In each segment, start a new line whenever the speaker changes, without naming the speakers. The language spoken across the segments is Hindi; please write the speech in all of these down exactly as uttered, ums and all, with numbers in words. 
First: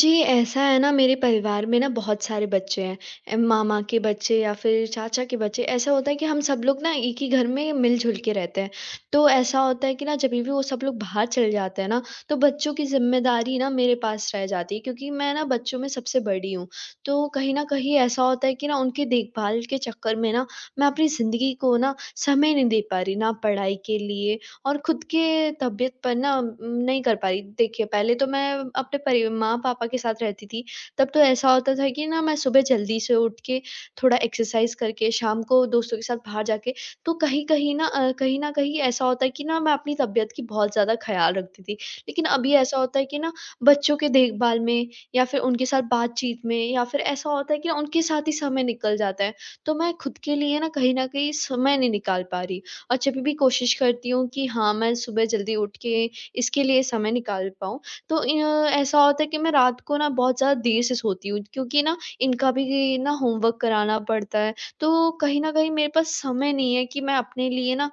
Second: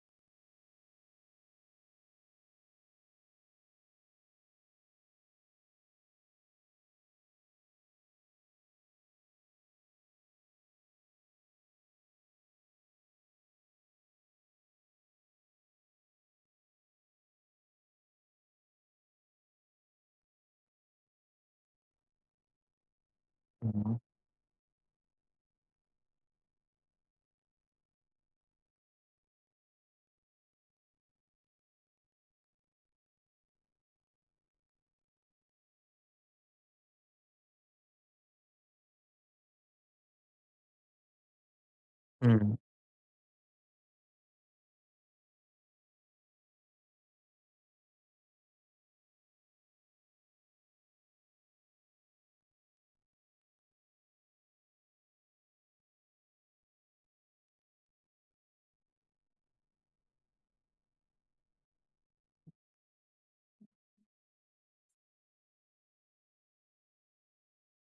जी, ऐसा है ना मेरे परिवार में ना बहुत सारे बच्चे हैं। अ, मामा के बच्चे या फिर चाचा के बच्चे, ऐसा होता है कि हम सब लोग ना एक ही घर में मिल-जुल के रहते हैं। तो ऐसा होता है कि ना जभी भी वो सब लोग बाहर चले जाते हैं ना, तो बच्चों की ज़िम्मेदारी ना मेरे पास रह जाती है क्योंकि मैं ना बच्चों में सबसे बड़ी हूँ। तो कहीं न कहीं ऐसा होता है कि ना उनकी देखभाल के चक्कर में ना मैं अपनी ज़िंदगी को ना समय नहीं दे पा रही, ना पढ़ाई के
हुँ,
लिए और खुद के तबीयत पर ना उम, नहीं कर पाई। देखिए, पहले तो मैं अपने परि माँ-पापा के साथ रहती थी, तब तो ऐसा होता था कि ना मैं सुबह जल्दी से उठ के थोड़ा एक्सरसाइज़ करके शाम को दोस्तों के साथ बाहर जाके। तो कहीं-कहीं ना अ, कहीं न कहीं ऐसा होता है कि ना मैं अपनी तबीयत की बहुत ज़्यादा ख़्याल रखती थी। लेकिन अभी
हुँ,
ऐसा होता है कि ना बच्चों के देखभाल में या फिर उनके साथ बातचीत में या फिर ऐसा होता है कि ना उनके साथ ही समय निकल जाता है। तो मैं खुद के लिए ना कहीं न कहीं समय नहीं निकाल पा रही। और जब भी कोशिश करती हूँ कि हाँ, मैं सुबह जल्दी उठ के इसके लिए समय निकाल पाऊँ। तो अ, ऐसा होता है कि मैं रात को ना बहुत ज़्यादा देर से सोती हूँ क्योंकि ना इनका भी ना होमवर्क कराना पड़ता है। तो कहीं न कहीं मेरे पास समय नहीं है कि मैं अपने लिए ना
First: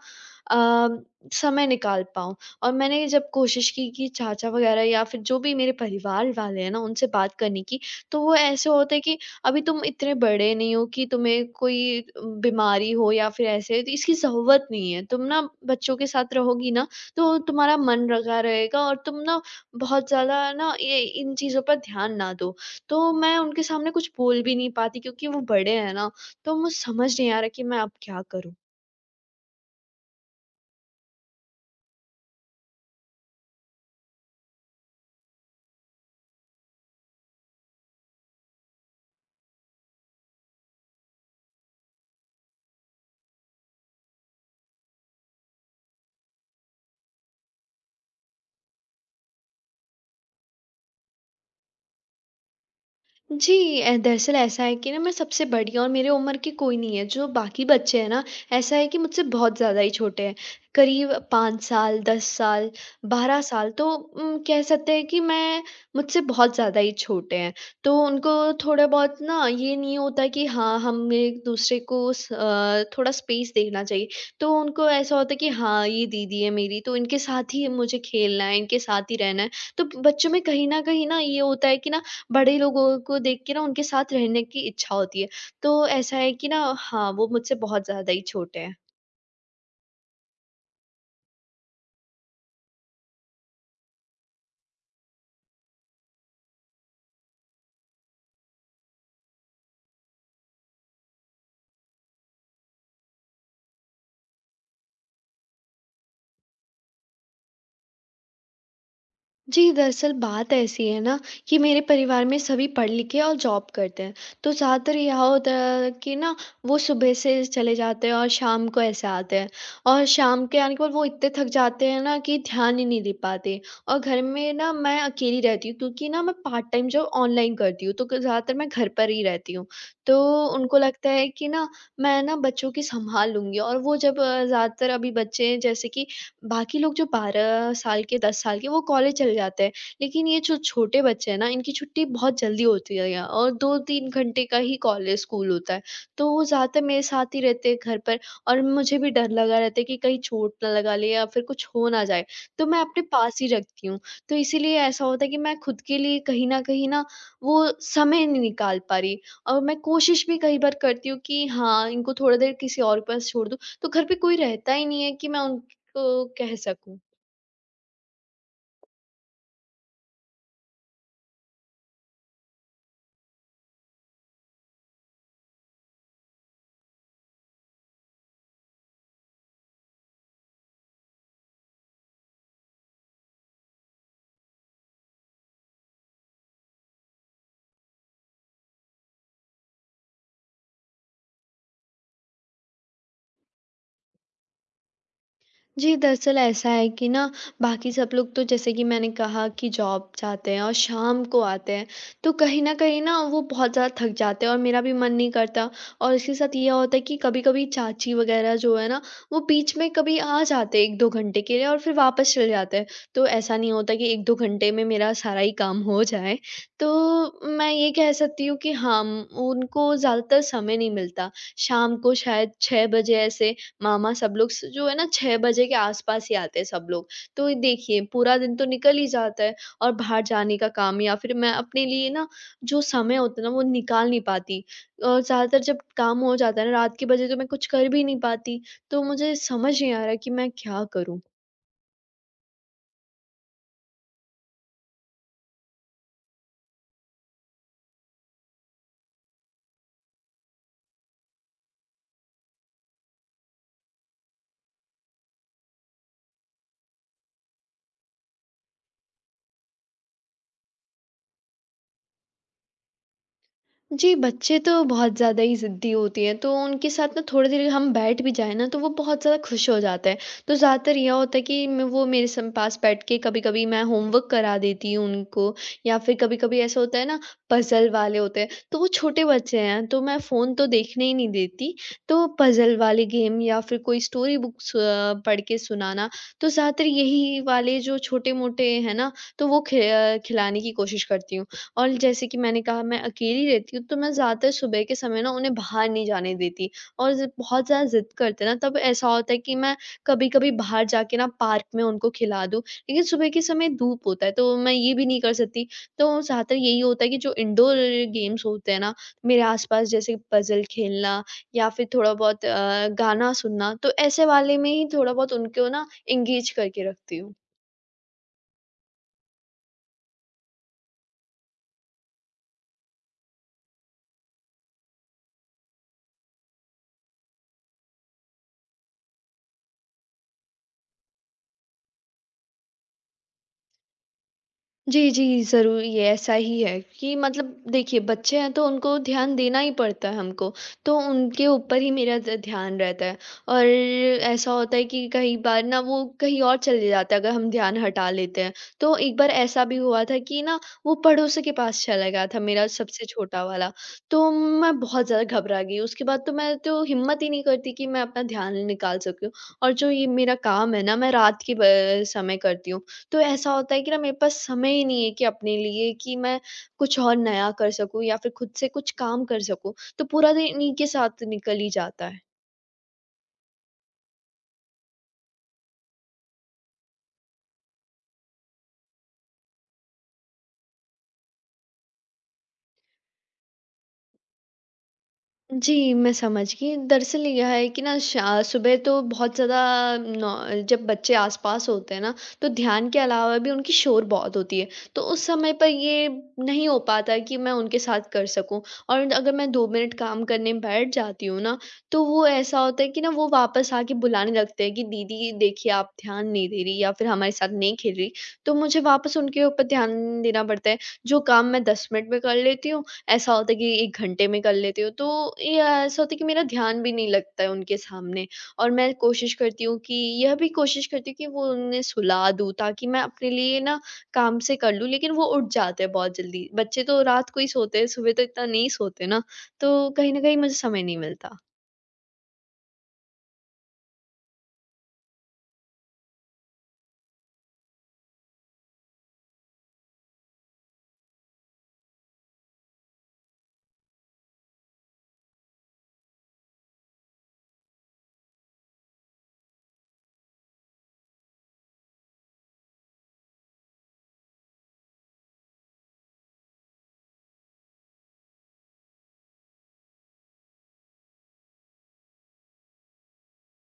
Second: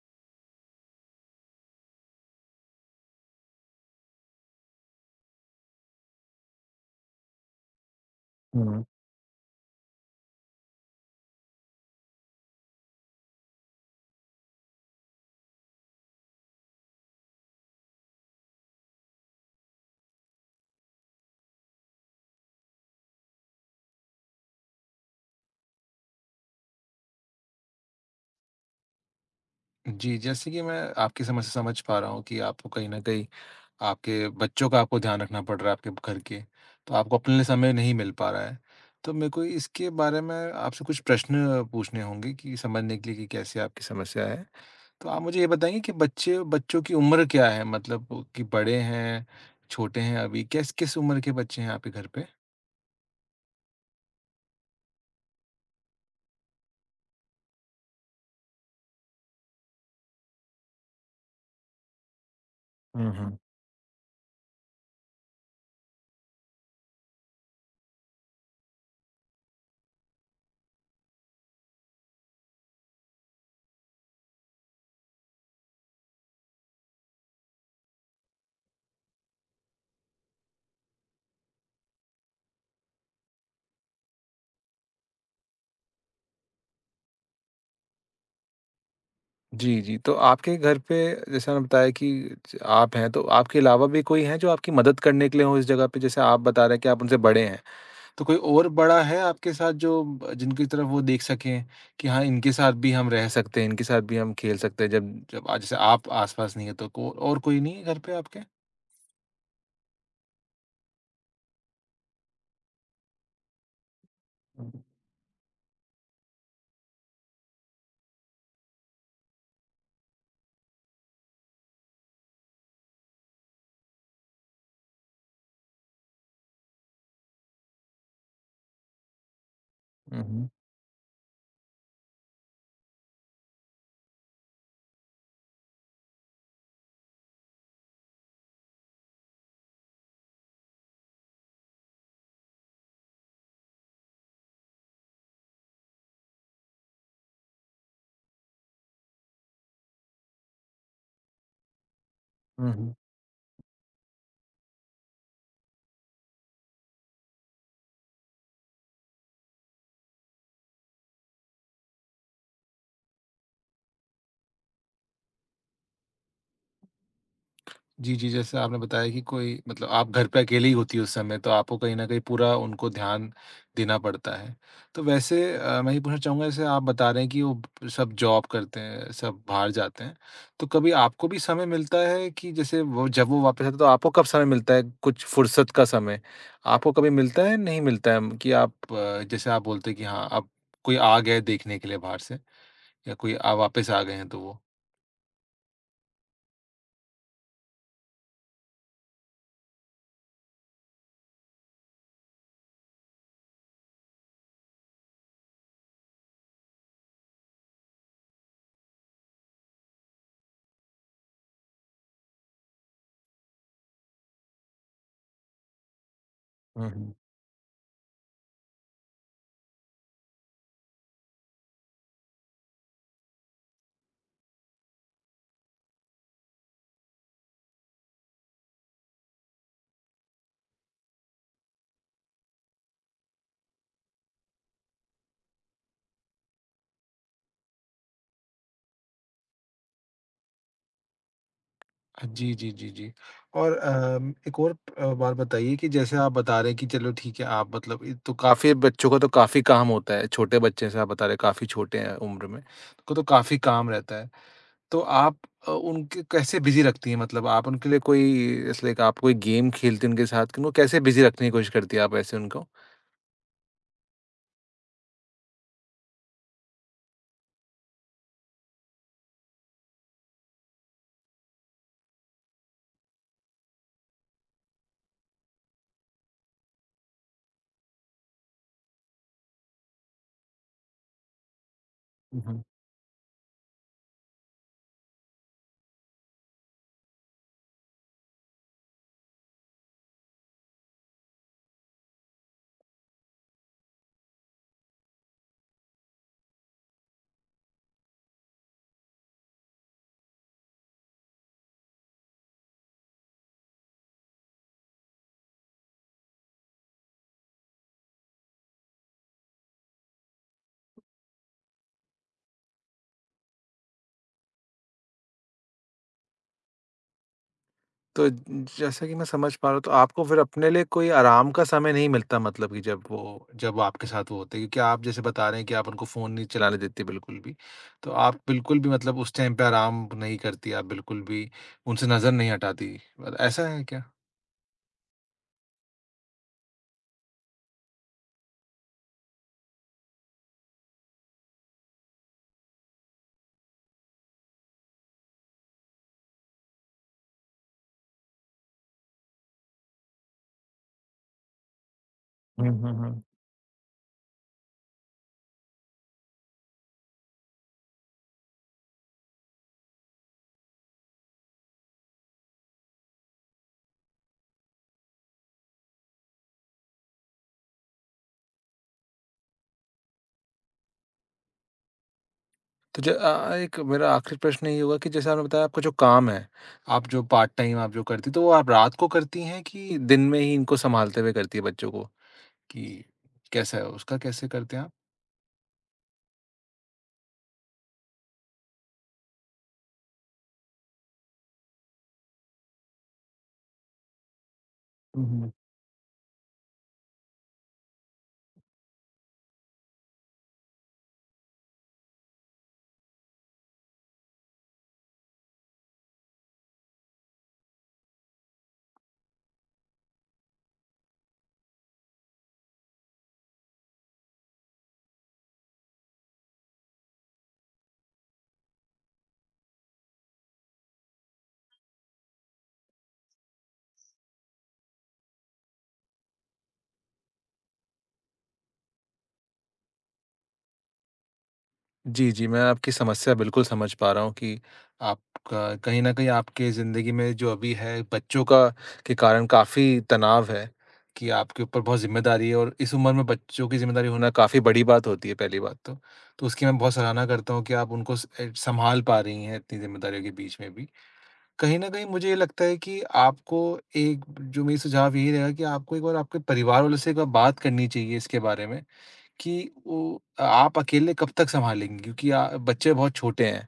अ, समय निकाल पाऊँ। और मैंने जब कोशिश की कि चाचा वग़ैरह या फिर जो भी मेरे परिवार वाले हैं ना, उनसे बात करने की, तो वो ऐसे
हुँ।
होता है कि अभी तुम इतने बड़े नहीं हो कि तुम्हें कोई बीमारी हो या फिर ऐसे, तो इसकी ज़रूरत नहीं है। तुम ना बच्चों के साथ रहोगी ना, तो तुम्हारा मन लगा रहेगा और तुम ना बहुत ज़्यादा ना ये इन चीज़ों पर ध्यान ना दो। तो मैं उनके सामने कुछ बोल भी नहीं पाती क्योंकि वो बड़े हैं ना, तो मुझे समझ नहीं आ रहा कि मैं अब क्या करूँ?
जी, जैसे कि मैं आपकी समस्या समझ पा रहा हूँ कि आपको कहीं न कहीं आपके बच्चों का आपको ध्यान रखना पड़ रहा है आपके घर के, तो आपको अपने लिए समय नहीं मिल पा रहा है। तो मेरे को इसके बारे में आपसे कुछ प्रश्न पूछने होंगे कि समझने के लिए कि कैसे आपकी समस्या है। तो आप मुझे ये बताएँगे कि बच्चे बच्चों की उम्र क्या है? मतलब कि बड़े हैं, छोटे हैं अभी, किस किस उम्र के बच्चे हैं आपके घर
जी। अ, दरअसल ऐसा है कि ना मैं सबसे बड़ी हूँ और मेरे उम्र के कोई नहीं है, जो बाकी बच्चे हैं ना, ऐसा है कि मुझसे बहुत ज़्यादा ही छोटे हैं। करीब पाँच साल, दस साल,
पे?
बारह साल तो उम, कह सकते हैं कि मैं मुझसे बहुत ज़्यादा ही छोटे हैं। तो उनको थोड़ा बहुत ना ये नहीं होता कि हाँ, हम एक-दूसरे को स अ, थोड़ा स्पेस देना चाहिए। तो उनको ऐसा होता है कि हाँ, ये दीदी है मेरी, तो इनके साथ ही मुझे खेलना है, इनके साथ ही रहना है। तो बच्चों में कहीं न कहीं ना ये होता है कि ना बड़े लोगों को देख के ना उनके साथ रहने की इच्छा होती है। तो ऐसा है कि ना हाँ, वो मुझसे बहुत ज़्यादा ही छोटे हैं।
जी, जी। तो आपके घर पे जैसे आपने बताया कि ज आप हैं, तो आपके अलावा भी कोई है जो आपकी मदद करने के लिए हो इस जगह पे? जैसे आप बता रहे हैं कि आप उनसे बड़े हैं, तो कोई और बड़ा है आपके साथ जो ब जिनकी तरफ वो देख सकें कि हाँ, इनके साथ भी हम रह सकते हैं, इनके साथ भी हम खेल सकते हैं जब जब आज जैसे आप आस-पास नहीं हैं, तो को और कोई नहीं है घर पे आपके?
जी, दरअसल बात ऐसी है ना कि मेरे परिवार में सभी पढ़ लिख के और जॉब करते हैं। तो ज़्यादातर यह होता है कि ना वो सुबह से चले जाते हैं और शाम को ऐसे आते हैं। और शाम के आने के बाद वो इतने थक जाते हैं ना कि ध्यान ही नहीं दे पाते। और घर में ना मैं अकेली रहती हूँ क्योंकि ना मैं पार्ट टाइम जॉब ऑनलाइन करती हूँ, तो क ज़्यादातर मैं घर पर ही रहती हूँ।
हुँ,
तो
हुँ।
उनको लगता है कि ना मैं ना बच्चों की सँभाल लूँगी। और वो जब अ, ज़्यादातर अभी बच्चे हैं, जैसे कि बाकी लोग जो बारह साल के, दस साल के, वो कॉलेज चले जाते हैं। लेकिन ये जो छोटे बच्चे हैं ना, इनकी छुट्टी बहुत जल्दी होती है यहाँ और दो तीन घंटे का ही कॉलेज स्कूल होता है। तो वो ज़्यादातर मेरे साथ ही रहते हैं घर पर और मुझे भी डर लगा रहता है कि कहीं चोट ना लगा ले या फिर कुछ हो ना जाए। तो
हुँ,
मैं
हुँ।
अपने पास ही रखती हूँ। तो इसीलिए ऐसा होता है कि मैं खुद के लिए कहीं न कहीं ना वो समय नहीं निकाल पा रही और मैं कोशिश भी कई बार करती हूँ कि हाँ, इनको थोड़ा देर किसी और के पास छोड़ दूँ। तो घर पे कोई रहता ही नहीं है कि मैं उन तो कह सकूँ?
जी, जी। जैसे आपने बताया कि कोई मतलब आप घर पे अकेले ही होती हैं उस समय, तो आपको कहीं न कहीं पूरा उनको ध्यान देना पड़ता है। तो वैसे अ, मैं ये पूछना चाहूँगा जैसे आप बता रहे हैं कि वो सब जॉब करते हैं, सब बाहर जाते हैं। तो कभी आपको भी समय मिलता है कि जैसे वो जब वो वापस आते हैं, तो आपको कब समय मिलता है कुछ फुर्सत का समय? आपको कभी मिलता है, नहीं मिलता है कि आप अ, जैसे आप बोलते हैं कि हाँ, अब कोई आ गया है देखने के लिए बाहर से या कोई अ, वापस आ गए हैं तो
जी, दरअसल ऐसा है कि ना बाकी सब लोग तो जैसे कि मैंने कहा कि जॉब जाते हैं और शाम को आते हैं, तो कहीं न कहीं ना वो बहुत ज़्यादा थक जाते हैं और मेरा भी मन नहीं करता। और इसके साथ ये होता है कि कभी-कभी चाची वग़ैरह जो है ना, वो बीच में कभी आ जाते हैं एक दो घंटे के लिए और फिर वापस चले जाते हैं। तो ऐसा नहीं होता कि एक दो घंटे में मेरा सारा ही काम हो जाए। तो
वो?
मैं ये कह सकती हूँ कि हाँ, उम, उनको ज़्यादातर समय नहीं मिलता। शाम को शायद छह बजे ऐसे मामा सब लोग स जो है ना, छह बजे के आस-पास ही आते हैं सब लोग। तो ये देखिए, पूरा दिन तो निकल ही जाता है और बाहर जाने का काम या फिर मैं अपने लिए ना, जो समय होता है ना वो निकाल नहीं पाती। और ज़्यादातर जब काम हो जाता है ना रात के बजे, तो मैं कुछ कर भी नहीं पाती। तो मुझे समझ नहीं आ रहा कि मैं क्या करूँ?
हाँ, जी, जी, जी, जी। और अम, एक और अ, बात बताइए कि जैसे आप बता रहे हैं कि चलो ठीक है, आप मतलब ये तो काफ़ी बच्चों को तो काफ़ी काम होता है, छोटे बच्चे जैसे आप बता रहे हैं काफ़ी छोटे हैं उम्र में, को तो काफ़ी काम रहता है। तो आप अ, उनके कैसे बिज़ी रखती हैं? मतलब आप उनके लिए कोई जैसे लाइक आप कोई गेम खेलती हैं उनके साथ, कि उनको कैसे बिज़ी रखने की कोशिश करती हैं आप ऐसे उनको?
जी, बच्चे तो बहुत ज़्यादा ही ज़िद्दी होती हैं, तो उनके साथ ना थोड़ी देर हम बैठ भी जाएँ ना, तो वो बहुत ज़्यादा खुश हो जाते हैं। तो ज़्यादातर यह होता है कि म वो मेरे सम पास बैठ के, कभी-कभी मैं होमवर्क करा देती हूँ उनको, या फिर कभी-कभी ऐसा होता है ना, पज़ल वाले होते हैं, तो वो छोटे बच्चे हैं, तो मैं फ़ोन तो देखने ही नहीं देती। तो पज़ल वाले गेम या फिर कोई स्टोरी बुक्स अ, पढ़ के सुनाना, तो ज़्यादातर यही वाले जो छोटे-मोटे हैं ना, तो वो खे अ, खिलाने की कोशिश करती हूँ। और जैसे कि मैंने कहा, मैं अकेली रहती हूँ, तो मैं ज़्यादातर सुबह के समय ना उन्हें बाहर नहीं जाने देती और ज़ बहुत ज़्यादा ज़िद करते हैं ना, तब ऐसा होता है कि मैं कभी-कभी बाहर जाके ना पार्क में उनको खिला दूँ। लेकिन सुबह के समय धूप होता है, तो मैं ये भी नहीं कर सकती। तो ज़्यादातर यही होता है कि जो इंडोर गेम्स होते हैं ना, मेरे आस-पास, जैसे पज़ल खेलना या फिर थोड़ा बहुत अ, गाना सुनना, तो ऐसे वाले में ही थोड़ा बहुत उनको ना एंगेज करके रखती हूँ।
तो जैसा कि मैं समझ पा रहा हूँ, तो आपको फिर अपने लिए कोई आराम का समय नहीं मिलता, मतलब कि जब वो जब वो आपके साथ वो होते हैं क्योंकि आप जैसे बता रहे हैं कि आप उनको फ़ोन नहीं चलाने देती बिल्कुल भी। तो आप बिल्कुल भी मतलब उस टाइम पे आराम नहीं करती, आप बिल्कुल भी उनसे नज़र नहीं हटाती। अ, ऐसा है क्या?
जी, जी, ज़रूर, ये ऐसा ही है कि मतलब देखिए, बच्चे हैं तो उनको ध्यान देना ही पड़ता है हमको, तो उनके ऊपर ही मेरा ध ध्यान रहता है। और ऐसा होता है कि कई बार ना वो कहीं और चले जाते हैं अगर हम ध्यान हटा लेते हैं। तो एक बार ऐसा भी हुआ था कि ना वो पड़ोसी के पास चला गया था मेरा
हुँ, हुँ,
सबसे
हुँ।
छोटा वाला, तो मैं बहुत ज़्यादा घबरा गई। उसके बाद तो मैं तो हिम्मत ही नहीं करती कि मैं अपना ध्यान निकाल सकूँ और जो ये मेरा काम है ना, मैं रात के ब समय करती हूँ। तो ऐसा होता है कि ना मेरे पास समय ही नहीं है कि अपने लिए, कि मैं कुछ और नया कर सकूँ या फिर खुद से कुछ काम कर सकूँ। तो पूरा दिन इन्हीं के साथ निकल ही जाता है।
तो ज अ, एक मेरा आखिरी प्रश्न ये होगा कि जैसे आपने बताया आपका जो काम है, आप जो पार्ट टाइम आप जो करती हैं, तो वो आप रात को करती हैं कि दिन में ही इनको सँभालते हुए करती हैं बच्चों को? कि कैसा है उसका, कैसे करते हैं
जी, मैं समझ गई। दरअसल यह है कि ना शा सुबह तो बहुत ज़्यादा, नौ जब बच्चे आस-पास होते हैं ना, तो ध्यान के अलावा भी उनकी शोर बहुत होती है। तो उस
आप?
समय पर ये नहीं हो पाता कि मैं उनके साथ कर सकूँ। और अगर मैं दो मिनट काम करने बैठ जाती हूँ ना, तो वो ऐसा होता है कि ना वो वापस आके बुलाने लगते हैं कि दीदी देखिए, आप ध्यान नहीं दे रही या फिर हमारे साथ नहीं खेल रही। तो मुझे वापस उनके ऊपर ध्यान देना पड़ता है, जो काम मैं दस मिनट में कर लेती हूँ, ऐसा होता है कि एक घंटे में कर लेती हूँ, तो ये ऐसा होता है कि मेरा ध्यान भी नहीं लगता है उनके सामने। और मैं कोशिश करती हूँ कि यह भी कोशिश करती हूँ कि वो उन्हें सुला दूँ ताकि मैं अपने लिए ना काम से कर लूँ, लेकिन वो उठ जाते हैं बहुत जल्दी। बच्चे तो रात को ही सोते हैं, सुबह तो इतना नहीं सोते ना, तो कहीं न कहीं मुझे समय नहीं मिलता।
जी, जी, मैं आपकी समस्या बिल्कुल समझ पा रहा हूँ कि आपका कहीं न कहीं आपके ज़िंदगी में जो अभी है, बच्चों का के कारण काफ़ी तनाव है, कि आपके ऊपर बहुत ज़िम्मेदारी है और इस उम्र में बच्चों की ज़िम्मेदारी होना काफ़ी बड़ी बात होती है, पहली बात तो। तो उसकी मैं बहुत सराहना करता हूँ कि आप उनको स ए सँभाल पा रही हैं इतनी ज़िम्मेदारियों के बीच में भी। कहीं न कहीं मुझे ये लगता है कि आपको एक जो मेरी सुझाव यही रहेगा कि आपको एक बार आपके परिवार वालों से एक बार बात करनी चाहिए इसके बारे में। कि वो आप अकेले कब तक सँभालेंगी? क्योंकि आ बच्चे बहुत छोटे हैं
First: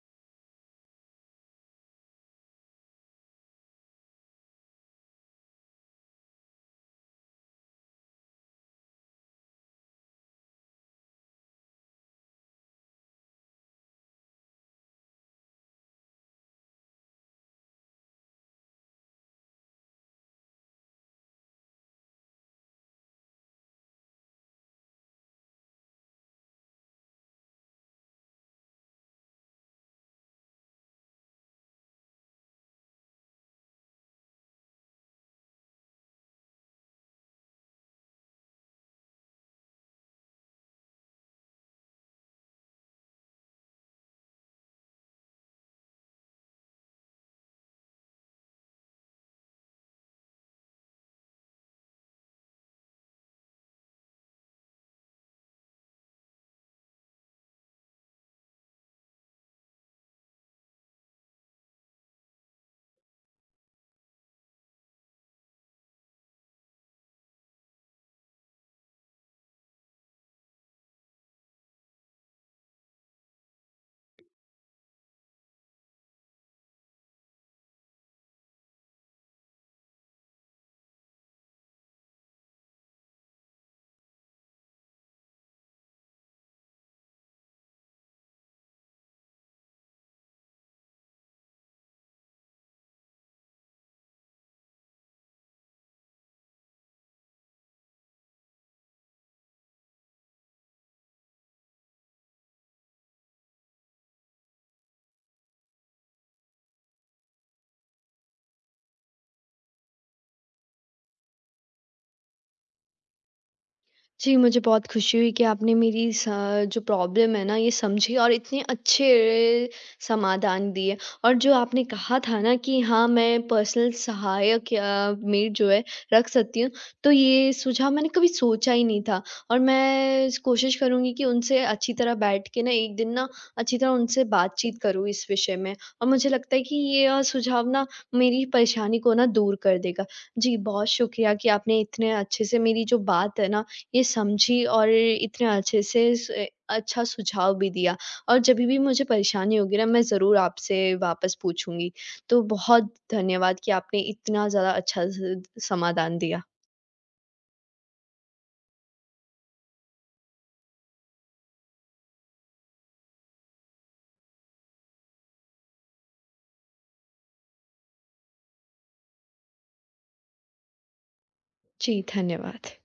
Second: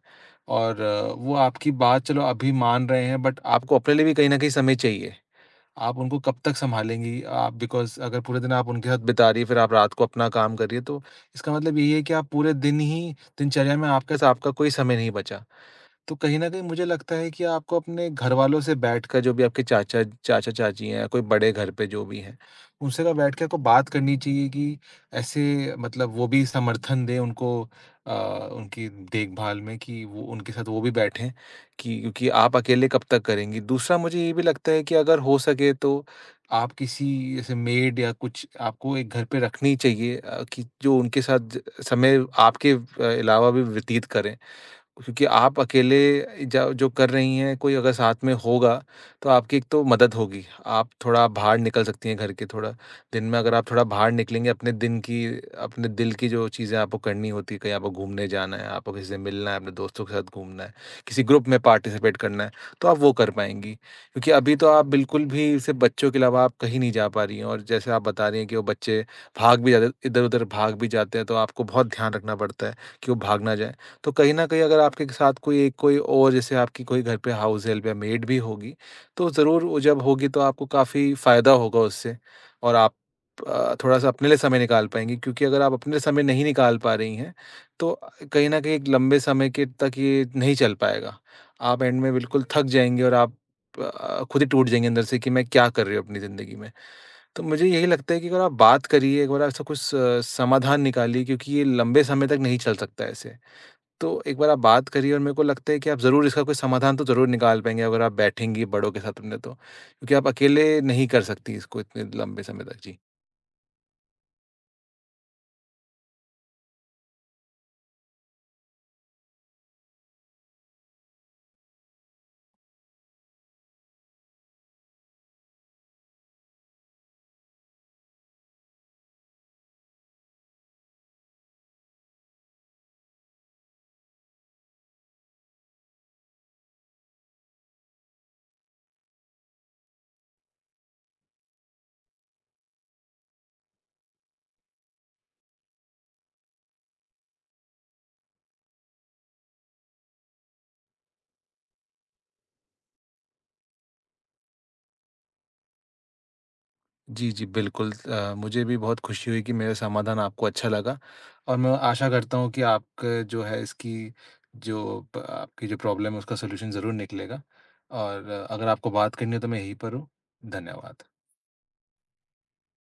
और अ, वो आपकी बात चलो अभी मान रहे हैं, बट आपको अपने लिए भी कहीं न कहीं समय चाहिए। आप उनको कब तक सँभालेंगी? आप बिकॉज़ अगर पूरे दिन आप उनके साथ बिता रही है, फिर आप रात को अपना काम कर रही है, तो इसका मतलब यही है कि आप पूरे दिन ही दिनचर्या में आपके स आपका कोई समय नहीं बचा। तो कहीं न कहीं मुझे लगता है कि आपको अपने घरवालों से बैठकर, जो भी आपके चाचा चाचा-चाची हैं, कोई बड़े घर पे जो भी हैं, उनसे ना बैठ के आपको बात करनी चाहिए कि ऐसे मतलब वो भी समर्थन दें उनको अ, उनकी देखभाल में, कि वो उनके साथ वो भी बैठें, कि क्योंकि आप अकेले कब तक करेंगी। दूसरा मुझे ये भी लगता है कि अगर हो सके तो आप किसी ऐसे मेड या कुछ आपको एक घर पे रखनी चाहिए अ, कि जो उनके साथ ज- समय आपके अ, अलावा भी व्यतीत करें। क्योंकि आप अकेले ज जो कर रही हैं, कोई अगर साथ में होगा, तो आपकी एक तो मदद होगी। आप थोड़ा बाहर निकल सकती हैं घर के, थोड़ा दिन में अगर आप थोड़ा बाहर निकलेंगे, अपने दिन की अपने दिल की जो चीज़ें आपको करनी होती है, कहीं आपको घूमने जाना है, आपको किसी से मिलना है, अपने दोस्तों के साथ घूमना है, किसी ग्रुप में पार्टिसिपेट करना है, तो आप वो कर पाएँगी। क्योंकि अभी तो आप बिल्कुल भी सिर्फ़ बच्चों के अलावा आप कहीं नहीं जा पा रही हैं, और जैसे आप बता रही हैं कि वो बच्चे भाग भी जाते इधर-उधर भाग भी जाते हैं, तो आपको बहुत ध्यान रखना पड़ता है कि वो भाग ना जाएँ। तो कहीं न कहीं अगर आपके साथ कोई एक कोई और जैसे आपकी कोई घर पे हाउस हेल्प या मेड भी होगी, तो ज़रूर वो जब होगी तो आपको काफ़ी फ़ायदा होगा उससे, और आप अ, थोड़ा-सा अपने लिए समय निकाल पाएँगी, क्योंकि अगर आप अपने लिए समय नहीं निकाल पा रही हैं, तो कहीं न कहीं एक लंबे समय के तक ये नहीं चल पाएगा। आप एंड में बिल्कुल थक जाएँगे और आप अ, खुद ही टूट जाएँगे अंदर से कि मैं क्या कर रही हूँ अपनी ज़िंदगी में। तो मुझे यही लगता है कि अगर आप बात करिए, एक बार ऐसा कुछ स समाधान निकालिए, क्योंकि ये लंबे समय तक नहीं चल सकता ऐसे। तो एक बार आप बात करिए, और मेरे को लगता है कि आप ज़रूर इसका कोई समाधान तो ज़रूर निकाल पाएँगे अगर आप बैठेंगी बड़ों के साथ अपने तो। क्योंकि आप अकेले नहीं कर सकती इसको इतने लंबे समय तक। जी।
जी, मुझे बहुत खुशी हुई कि आपने मेरी स जो प्रॉब्लम है ना ये समझी और इतने अच्छे समाधान दिए। और जो आपने कहा था ना कि हाँ, मैं पर्सनल सहायक या मेड जो है रख सकती हूँ, तो ये सुझाव मैंने कभी सोचा ही नहीं था। और मैं स कोशिश करूँगी कि उनसे अच्छी तरह बैठ के ना एक दिन ना अच्छी तरह उनसे बातचीत करूँ इस विषय में। और मुझे लगता है कि ये अ, सुझाव ना मेरी परेशानी को ना दूर कर देगा। जी, बहुत शुक्रिया कि आपने इतने अच्छे से मेरी जो बात है ना ये समझी और इतने अच्छे से स अच्छा सुझाव भी दिया और जभी भी मुझे परेशानी होगी ना, मैं ज़रूर आपसे वापस पूछूँगी। तो बहुत धन्यवाद कि आपने इतना ज़्यादा अच्छा स समाधान दिया।
जी, जी, बिल्कुल अ, मुझे भी बहुत खुशी हुई कि मेरा समाधान आपको अच्छा लगा, और मैं आशा करता हूँ कि आपका जो है इसकी जो प आपकी जो प्रॉब्लम है उसका सॉल्यूशन ज़रूर निकलेगा, और अ, अगर आपको बात करनी हो तो मैं यहीं पर हूँ। धन्यवाद।
जी, धन्यवाद।